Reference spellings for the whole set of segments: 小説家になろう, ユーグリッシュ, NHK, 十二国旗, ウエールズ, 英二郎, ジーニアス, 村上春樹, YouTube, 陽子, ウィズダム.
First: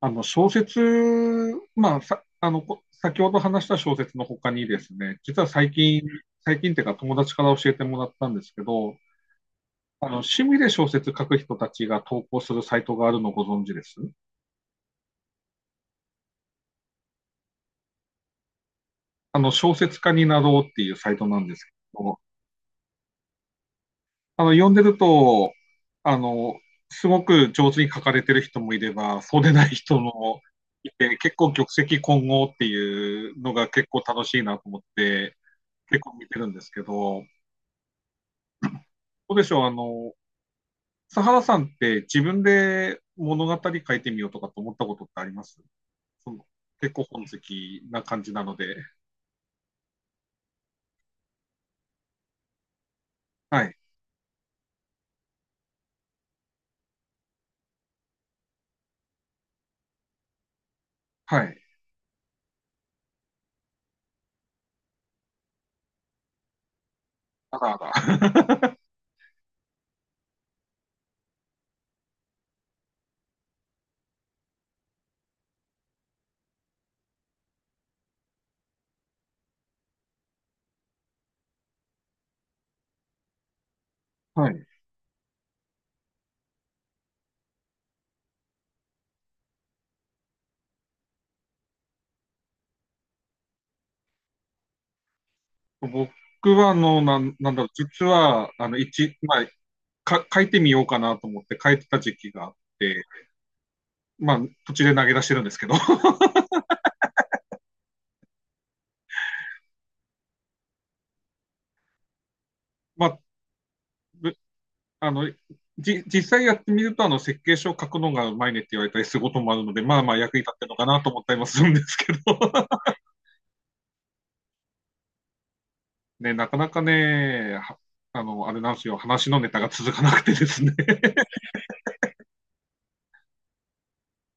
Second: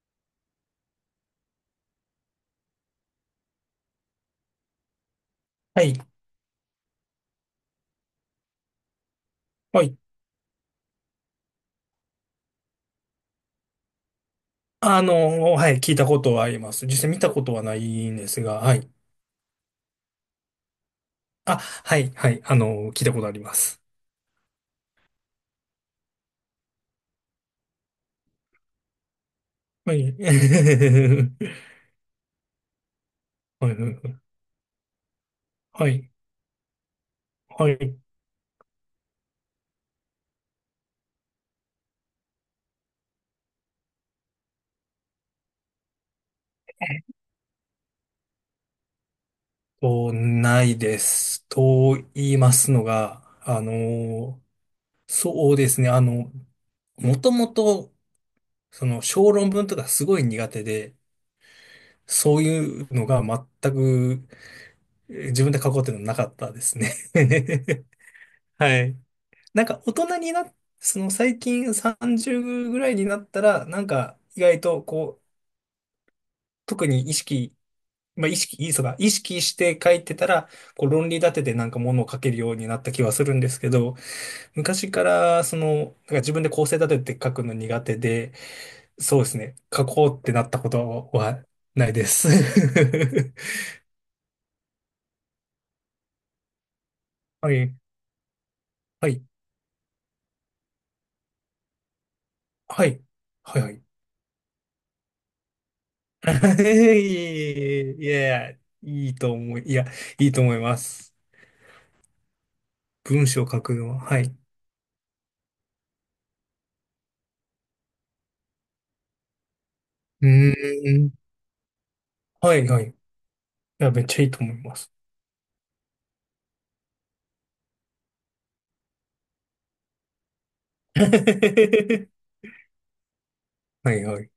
あの小説、まあ、さ、あの、こ先ほど話した小説の他にですね、実は最はい。近、最近っていうか友達から教えてもらったんですけど、はい。趣味で小説書く人たちが投稿するサイトがあるのご存知ですはい。聞いたことはあります。実際見たことはないんですが、はい。小説家になろうっていうサイトなんであ、すけはい。ど、はい。聞いたことあります。読んでると、あの、すごく上手に書かれてる人もいれば、そうでないは人い。もいて、結構 玉石混合っていうのが結構は楽しいなと思って、結い。構見てるんですけど、はい。はい。どうでしょう、佐原さんって自分で物語書いてみようとかと思ったことってありますその結構本好きな感じなので。ないです。と言いますのが、はい。そうですね。もともと、小論文とかすごい苦手で、はい。そういうのが全く自分で書こうっていうのはなかったですね。あらあら。はい。なんか大人にな、その最近三十ぐらいになったらなんか意外とこう特に意識、まあ意識いいそば意識して描いてたらこう論理立ててなんかものを描けるようになった気はするんですけど、 はい。昔からその自分で構成立てて描くの苦手で、そうですね、描こうってなったことはないです。僕は、なはんだろう、い、実は、はい、書いてみようかなと思って書いてた時期があっはい、て、はい。まあ、途中で投げ出してるんですけど、いやいや、いいと思いいやいいと思います。まあ、文章を書くのは、はい。ぶうあの、実際やってみると、あの、設計書を書くのがうまいねって言われたりすることもあるので、まあまあー役に立ってるのかなと思っん。たりもするんですけど。はい、はい。いや、めっちゃいいと思います。ね、なかなかね、はあの、あれなんですよ、話のネタが続かなくてですね。はい、はい。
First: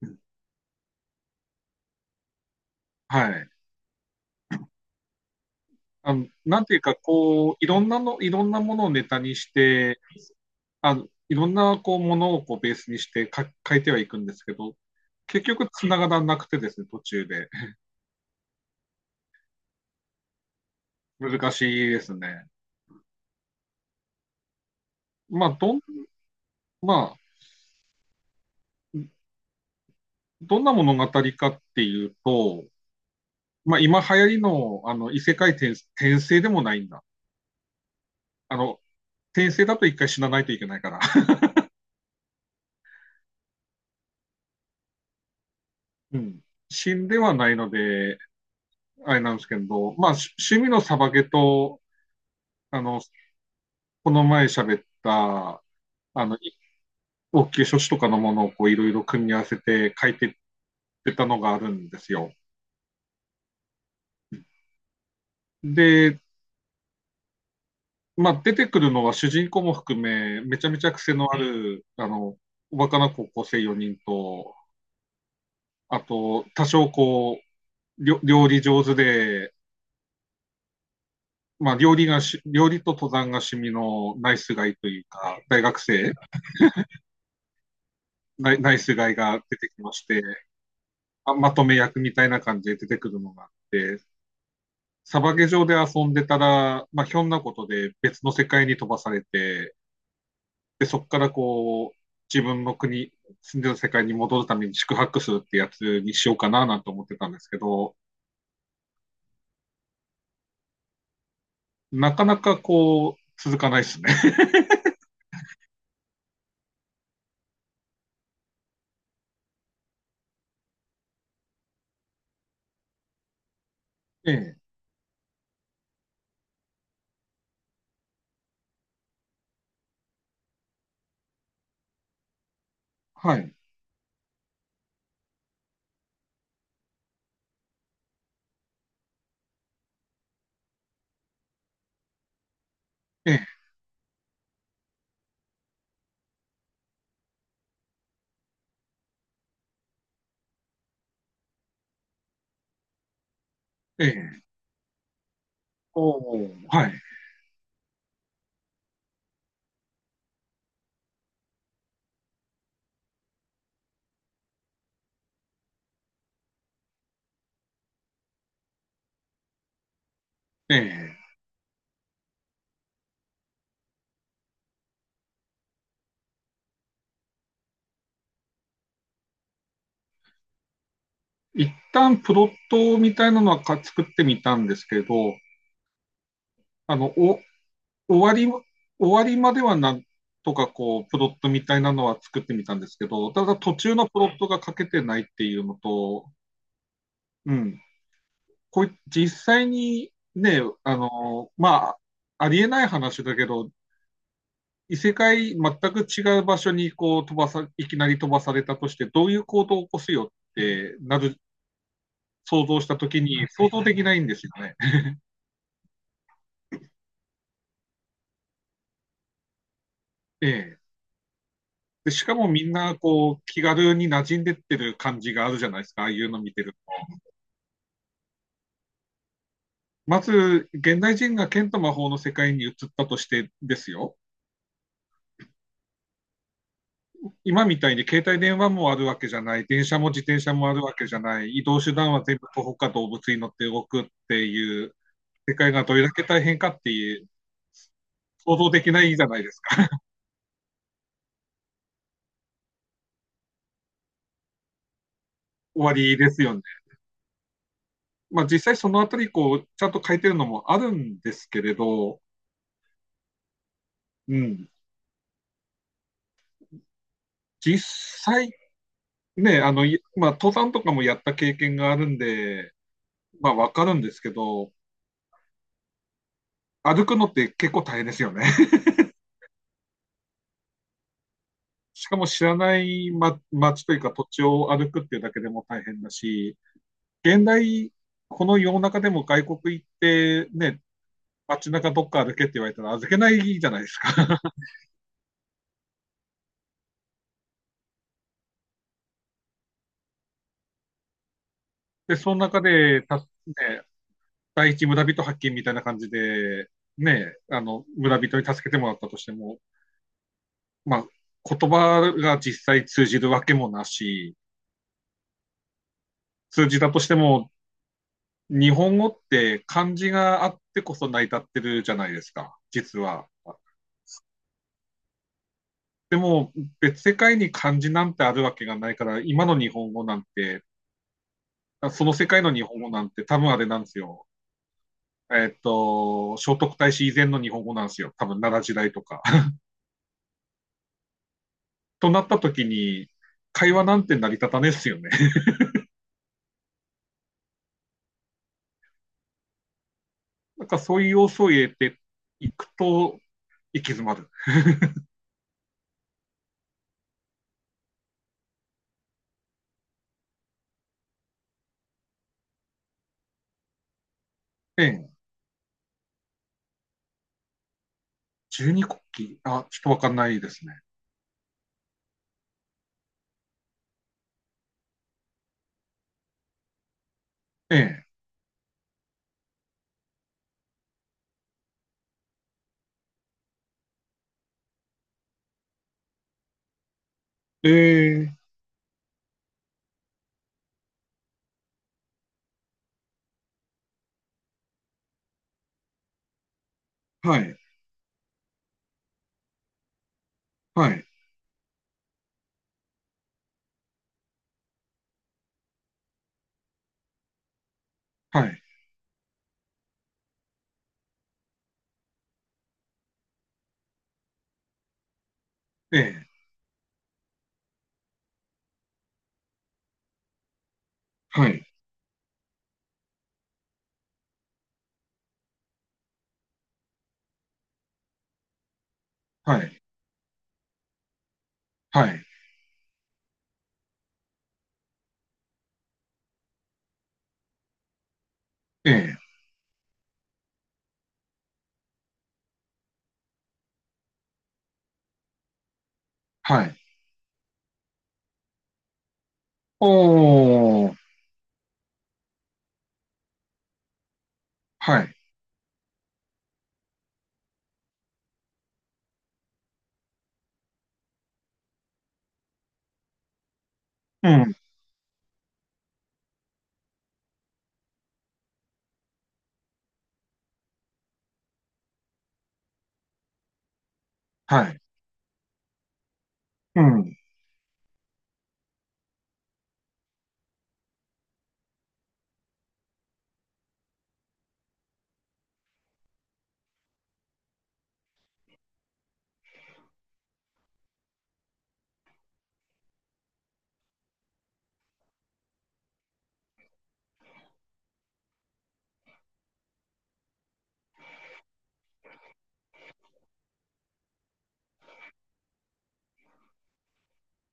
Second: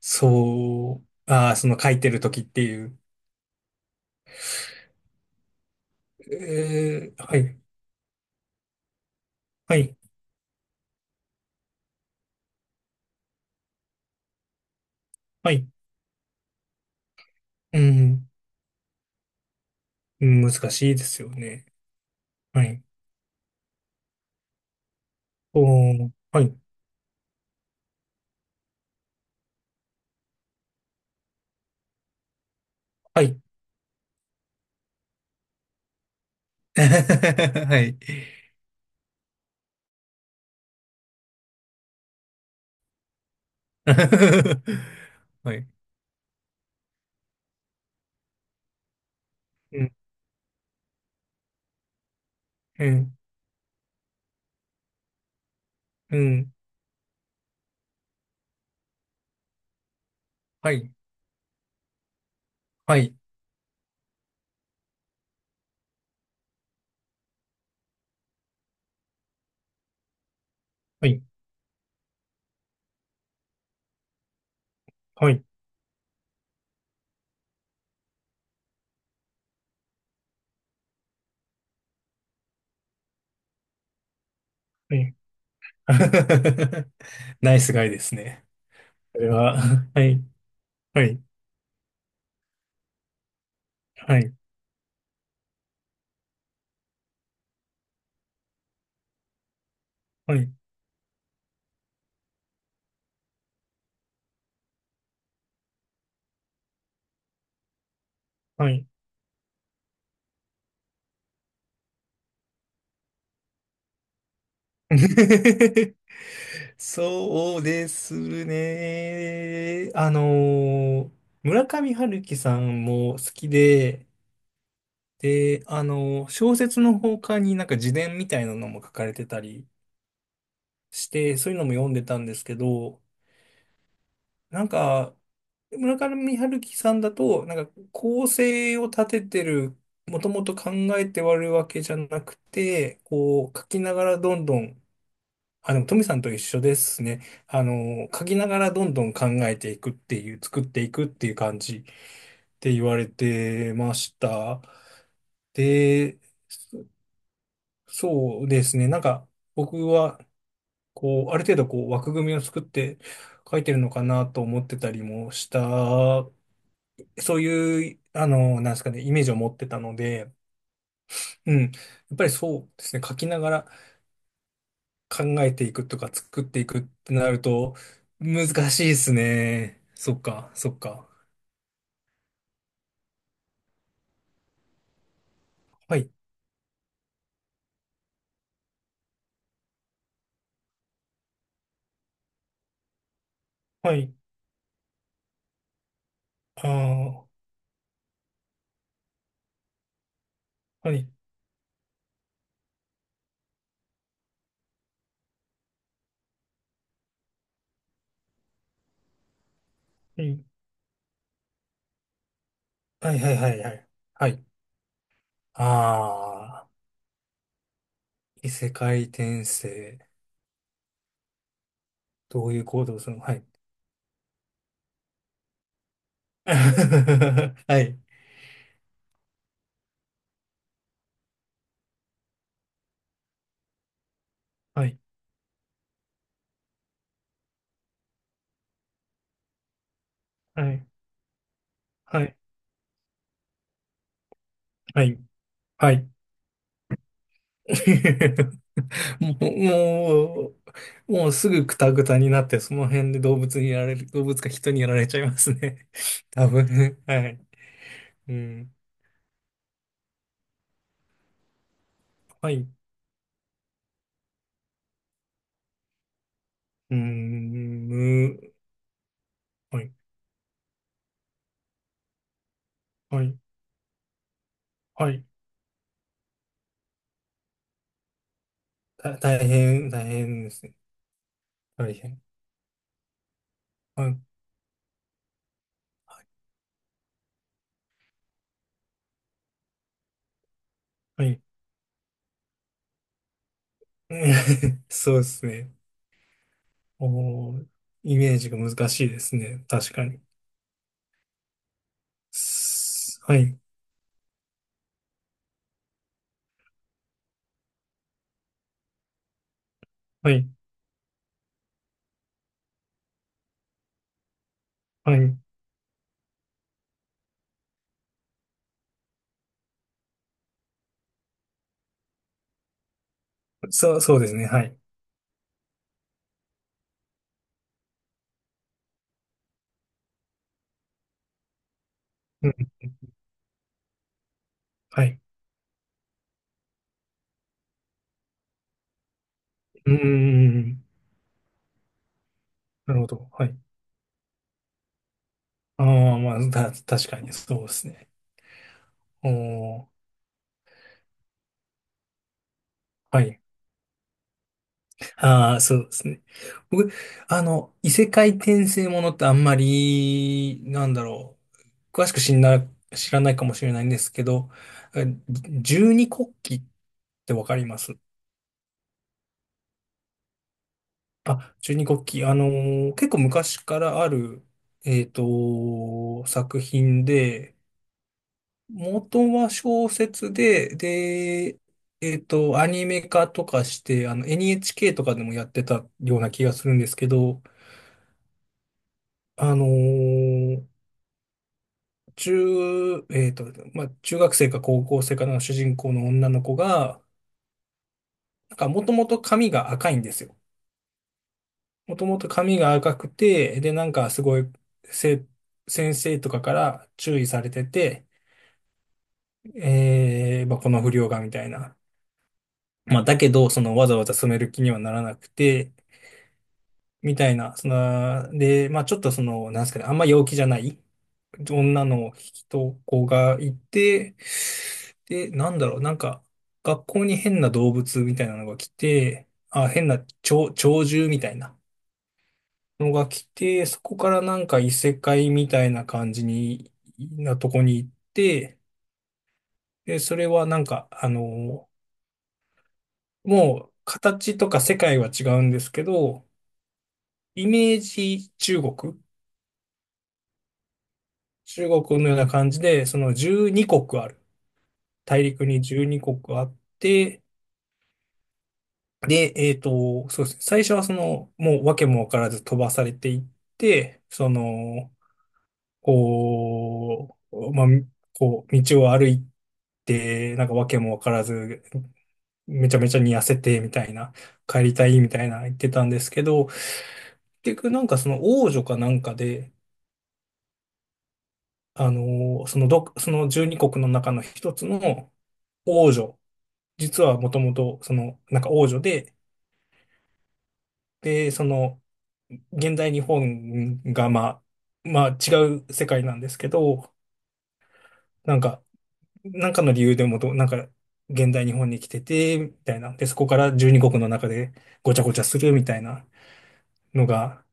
そう、ああ、その書いてるときっていう。はい。あの、なんていうか、はこう、い、いろんなものをネタにしはい、て、あの、いろんな、こう、ものをこうベースにして書いてはいくんですけど、結は局い。繋がらなくてですね、途中で。うん、うん、難しいですよ難ね。しいですね。はい。まあ、どん、おー、はい、まあ、どんな物語かっていうと、はい。まあ、今流行りの、あの、異世界転、転生でもな いんだ。はい。あの、転生だと一回死なないといけないから。はい。うん。死んではないので、あれなんですけうん、ど、まあ、趣味のサバゲと、あうの、ん、この前喋った、うあの、ん。い応急処置とかのものをこういろいろ組み合わせて書いてっはい、てたのがあるんですよ。はい、で、まあ、出てくるのは主人公も含め、めちゃめちゃは癖い、のある、あの、おバカな高校生4人と、はい、あと、多少料理上手で、まあ、料理と登山が趣味のナイスガイとはいうい。か、大学生 ナイスガイですね。ナイナイスガこれがは、出てきましはてい、はい。あ、まとめ役みたいな感じで出てくるのがあって、はい、サバゲ上で遊んでたら、まあ、ひょんなことで別の世界に飛ばされて、はい、でそこからこう自分の国、住んでる世界に戻るために宿泊するってやつにしようかななんて思ってたんですけど、はい。なかなかこう、続かないですね。そうですね。村上春樹さんも好きで、ええ、で、小説の他になんか自伝みたいなのも書かれてたりして、そういうのも読んでたんですけど、はい、なんか、村上春樹さんだと、なんか構成を立ててる、もともと考えて割るわけじゃなくて、ええ、こう書きながらどんどん、あ、でも、トミさんと一緒ですね。書きながらどんどん考えていくっていう、作っていくっていう感じって言われてまえしえ、た。で、おーはい、そうですね。なんか、僕は、こう、ある程度、こう、枠組みを作って書いてるのかなと思ってたりもした、そういう、なんですかね、イメージを持ってたので、ええ。うん。やっぱりそうですね、書きながら、考えていくとか作っていくってなると難しいですね。そっか、そっか。一旦プロットみたいなのは作ってみたんですけど、はい、あの、お終わり、終わりまではなんとかこう、プロットみたいなのは作ってみたんですけど、ただ途は中のい、プロットが書けてないっていうのと、ああ、うん、こう実際にね、はあい、の、まあ、ありえない話だけど、異世界全く違う場所にこう飛ばさ、いきなり飛ばされたとして、どういう行動を起こすはよい、ってなる、想像したとはい、きはい、にはい、想は像い。できないんはですい。よね。ああ、異世界転生。ええ。で、しかもどういうみん行な動をするの、はこうい。気軽に馴染んでってる感じがあるじゃないですか、ああいうの見 てると、はい、まず、現代人が剣と魔法の世界に移ったとしてですよ。はい、今みたいに携帯電話もあるわけじゃない、電車も自転車はもあるい、わけじゃない、移動手段ははい、全部徒歩か動物に乗って動くっていうはい、世界がはどれい。だけ大変かっていう、想 像できないじゃなもいでう、すか。ももうすぐクタクタになって、その辺で動物にやられる、動物か人にやられちゃいます終ね。わりで す多よね。分。はい。うまあ実際ん、そのあたり、こう、ちゃんと書いてるのもあるんですけれど、はい、うん。う実ん、む、際、ね、あはの、い、まあ登山とかもやった経験があるんで、はい、まあわかるんですけど、はい。歩くのって結構大変ですよね。大変、大変ですね。大しか変。も知らない、ま、街というはかい、土地を歩くっていうだけでも大変だし、現代、この世の中でも外国行ってね、はい。街中どっか歩けって言われたら預けないじゃないですか。そうですね。おー、イメージが難しいですね。確かに。で、その中で、はい、第一村人発見みたいな感じで、ね、あの、村人に助けてもらったとしても、はい、まあ、言葉が実際通じるわけもなし、はい。通じたとしても、日本語って漢字があってこそ成り立ってるじゃないですか、実は。そう、そうですね。はい。でも別世界に漢字なんてあるわけがないから、今の日本語なんて、その世界うのん、日本語なんて多分あれなんですよ。はい。えっと、聖徳太子以前の日本語なんですよ。多分奈良時代とか。うん、うん、うん、うん、となった時なるほに、ど。はい。会話なんて成り立たねえっすよね。ああ、まあ、確かにそうですね。おー、なんかそういう要素を入れていくとはい。行き詰まる。ああ、そうですね。僕、異世界転生ものってあんまり、なんだろう、詳しく知んな、知らないかもしれないんですけど、えええ、十二国旗ってわかります？十二国旗、あ、ちょっとわかんないですね。あ、十二国旗、結構昔からある、作品で、え元は小説で、アニメ化とかして、NHK とかでもやってたような気がするんですけど、え、ええ、あのー中、えっと、まあ、中学生か高校生かの主人公の女の子が、はい、なんかもともと髪が赤いんですよ。はい、もともと髪が赤くて、で、なんかすごい、せ、先生とかから注意されてて、はい、まあ、この不良がみたいな。まあ、だけど、わざわざ染める気にはならなくて、ええ、みたいな、で、まあちょっとなんですかね、あんま陽気じゃないはい、女の人子がいて、で、なんだろう、なんか、学校に変な動物みたいなのが来て、はあ、い、変な鳥獣みたいなはい、のが来て、そこからなんか異世界みたいな感じに、なとこに行って、ええ、で、それはなんか、もう形とか世界は違うんですけど、はい。イメージおー。中国のような感じで、その12国ある。はい。大陸に12国あって、で、そうですね。最初はその、もう訳も分からず飛ばされていって、うそん。の、こう、まあ、こう、道を歩いて、なんか訳も分からず、めちゃめちゃに痩せて、みたいな、帰はりい。たい、みたいな言ってたんですけど、うん。結局なんかその王女かなんかで、あの、そのど、その12国の中の一つの王女、実はもともと、その、なんか王女で、で、その、現代日本が、まあ、まあ違う世界なんですけど、なんか、なんかの理由でもど、なんか、現代日本に来てて、みたいな。で、そこから12国の中でごちゃごちゃするみたいなのが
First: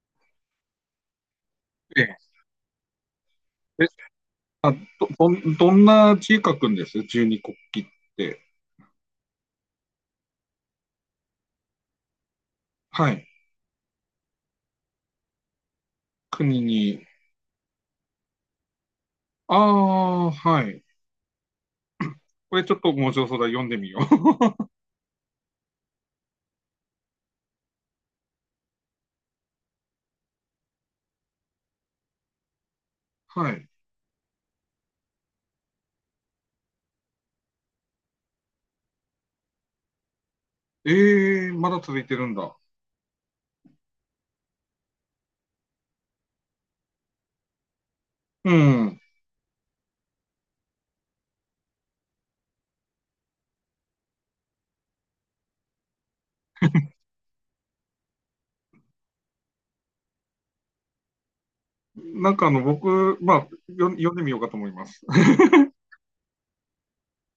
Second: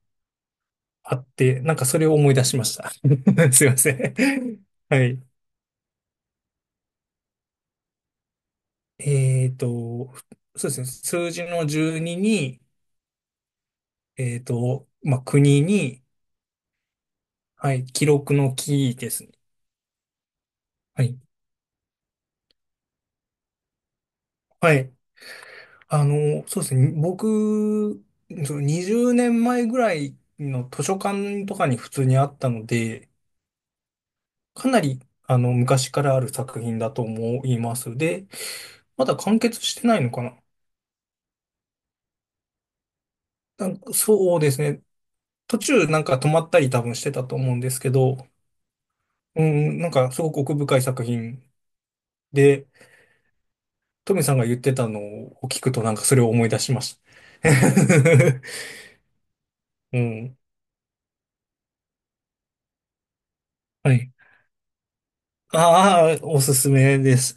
あって、なんかそえれをえ。思い出しました。すいまえ、せん。あ、はい。どんな字書くんです十二国旗って。えっと、そうですね。数字の12に、はい。まあ、国に、国に。はい、記録の記ですね。ああ、はい。はい。これちょっと面白そうだ。読んでみよう。はい。そうですね。僕、20年前ぐらいの図書館とかに普通にあったので、はい。かなり、昔からある作品だと思います。で、まだ完結してないのかな。ええ、まだ続いてるんだ。なんかそうですね。途中なんか止まったり多分してたと思うんですけど、うん。うん、なんかすごく奥深い作品で、トミさんが言ってたのを聞くとなんかそれを思い出しました。うん。なんかあの、僕、まあ、よ、は読い。んでみようかと思います。ああ、おすすめです。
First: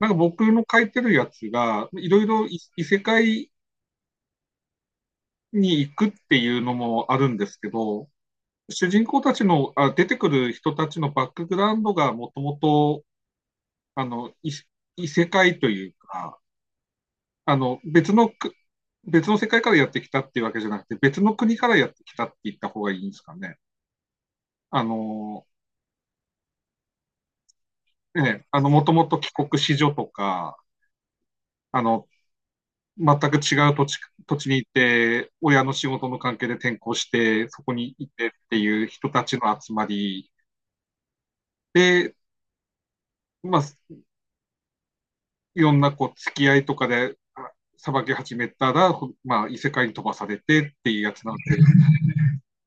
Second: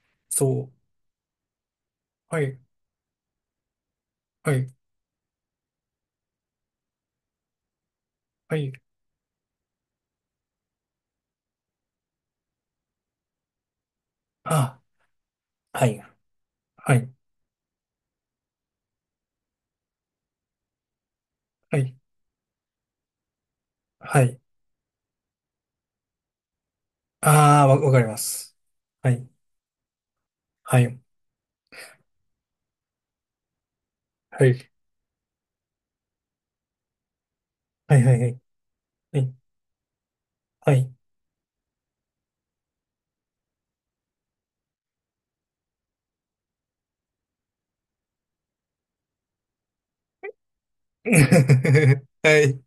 なんか僕そのう。書いてるやつが、いろいはろいい、異世界はい、に行くっていうのもあるんですけど、はい。主人公たちの、あ、出てくる人たちのバックグラウンドがもともとあの、あ、異世界とはいうい、か、はい、あの、別のく、別の世界からやってきたっていうわけじゃなくて、別の国からはやっい、てきたって言った方がいいんですかね。はい。あの、ああ、わかりまね、す。あの、もともはとい、帰国子女とか、はい、あの、全く違う土地、土は地に行い、って、親の仕事の関係で転校して、そこにはい、行はってっい、ていう人はたい、ちの集まりはい。で、まあ、いろんなこう、付き合いとかで、さばき始めたら、まあ、異世界に飛ばされてっていうやつなので、はい。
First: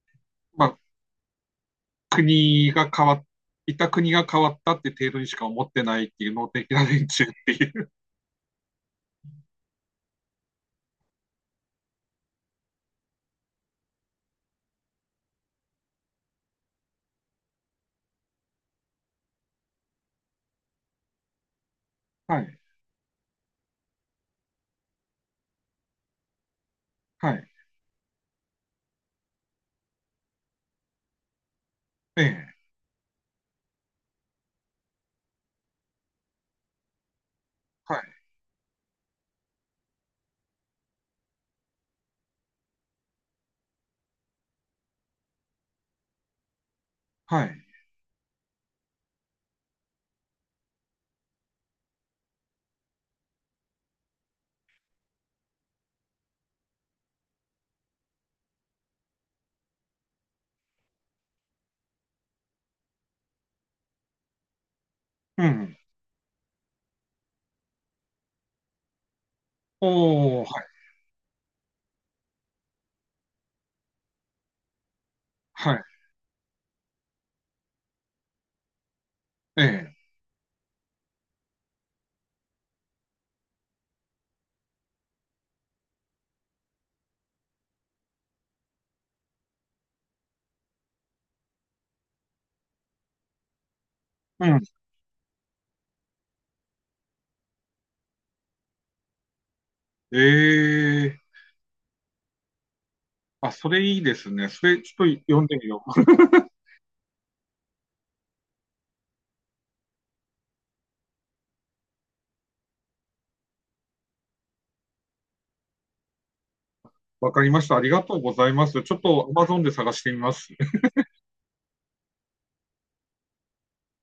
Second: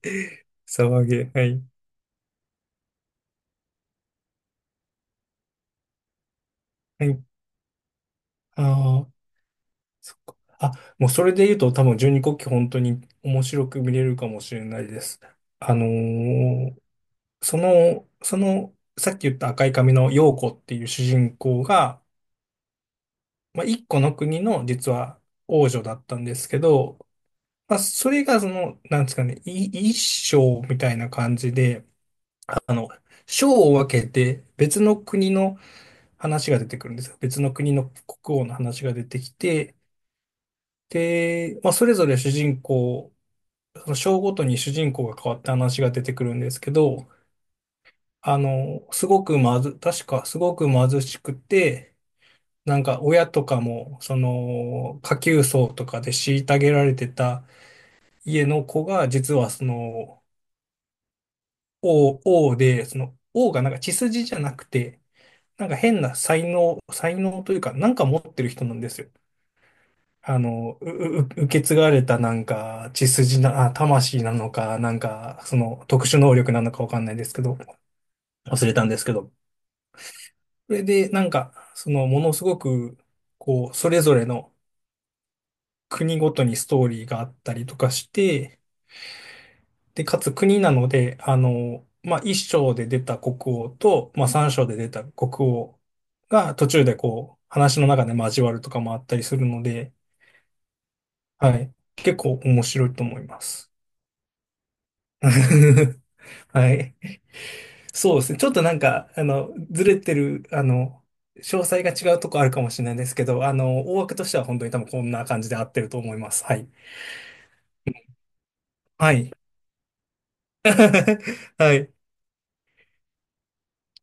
ま あ、はい、国が変わっ、いた国が変わったって程度にしか思ってないっていう能的なは連中い。っていう。ああ、そっか。あ、もうそれで言うと多分十二国旗本当に面白く見れるかもしれないです。あのーその、さっき言った赤い髪の陽子っていう主人公が、はい、まあ、一個の国の実は王女だったんですけど、はい、まあ、それがその、なんですかね、一章みたいな感じで、ええ、あの、章を分けて別の国の話が出てくるんですよ。別の国のはい、国王の話が出てきて、で、まあ、それぞれ主人公、その章ごとに主人公が変わった話が出てくるんですけど、はい、すごくまず、確かすごく貧しくて、なんか親とかも、その、下級層とかで虐げられてた家の子が、実はその、王、王で、その、王がなんか血筋じゃなくて、うなんかん。変な才能というか、なんか持ってる人なんですよ。おー、はい、う、う、う受け継がれたなんか、血筋な、あ、魂なのか、なんか、そはい、の、特殊能力なのかわかんないですけど、忘れたんですけど。ええ、それで、なんか、その、ものすごく、こう、それぞれの、国ごとにストーリーがあったりとかして、で、かつ国なので、まあ、一章で出た国王と、まあ、う三ん。章で出た国王が途中でこう、話の中で交わるとかもあったりするので、ええ、はい。結構面白いと思いまあ、そす。れいいですね。それちょっと読んでみよ はい。そうですね。ちょっとなんか、ずれてる、詳細が違うとこあるかもしれないですけど、大枠としては本当に多分こんな感じで合ってると思います。はい。う。わかりました。ありがとうございます。ちょっはと い。Amazon で探してみます。はい。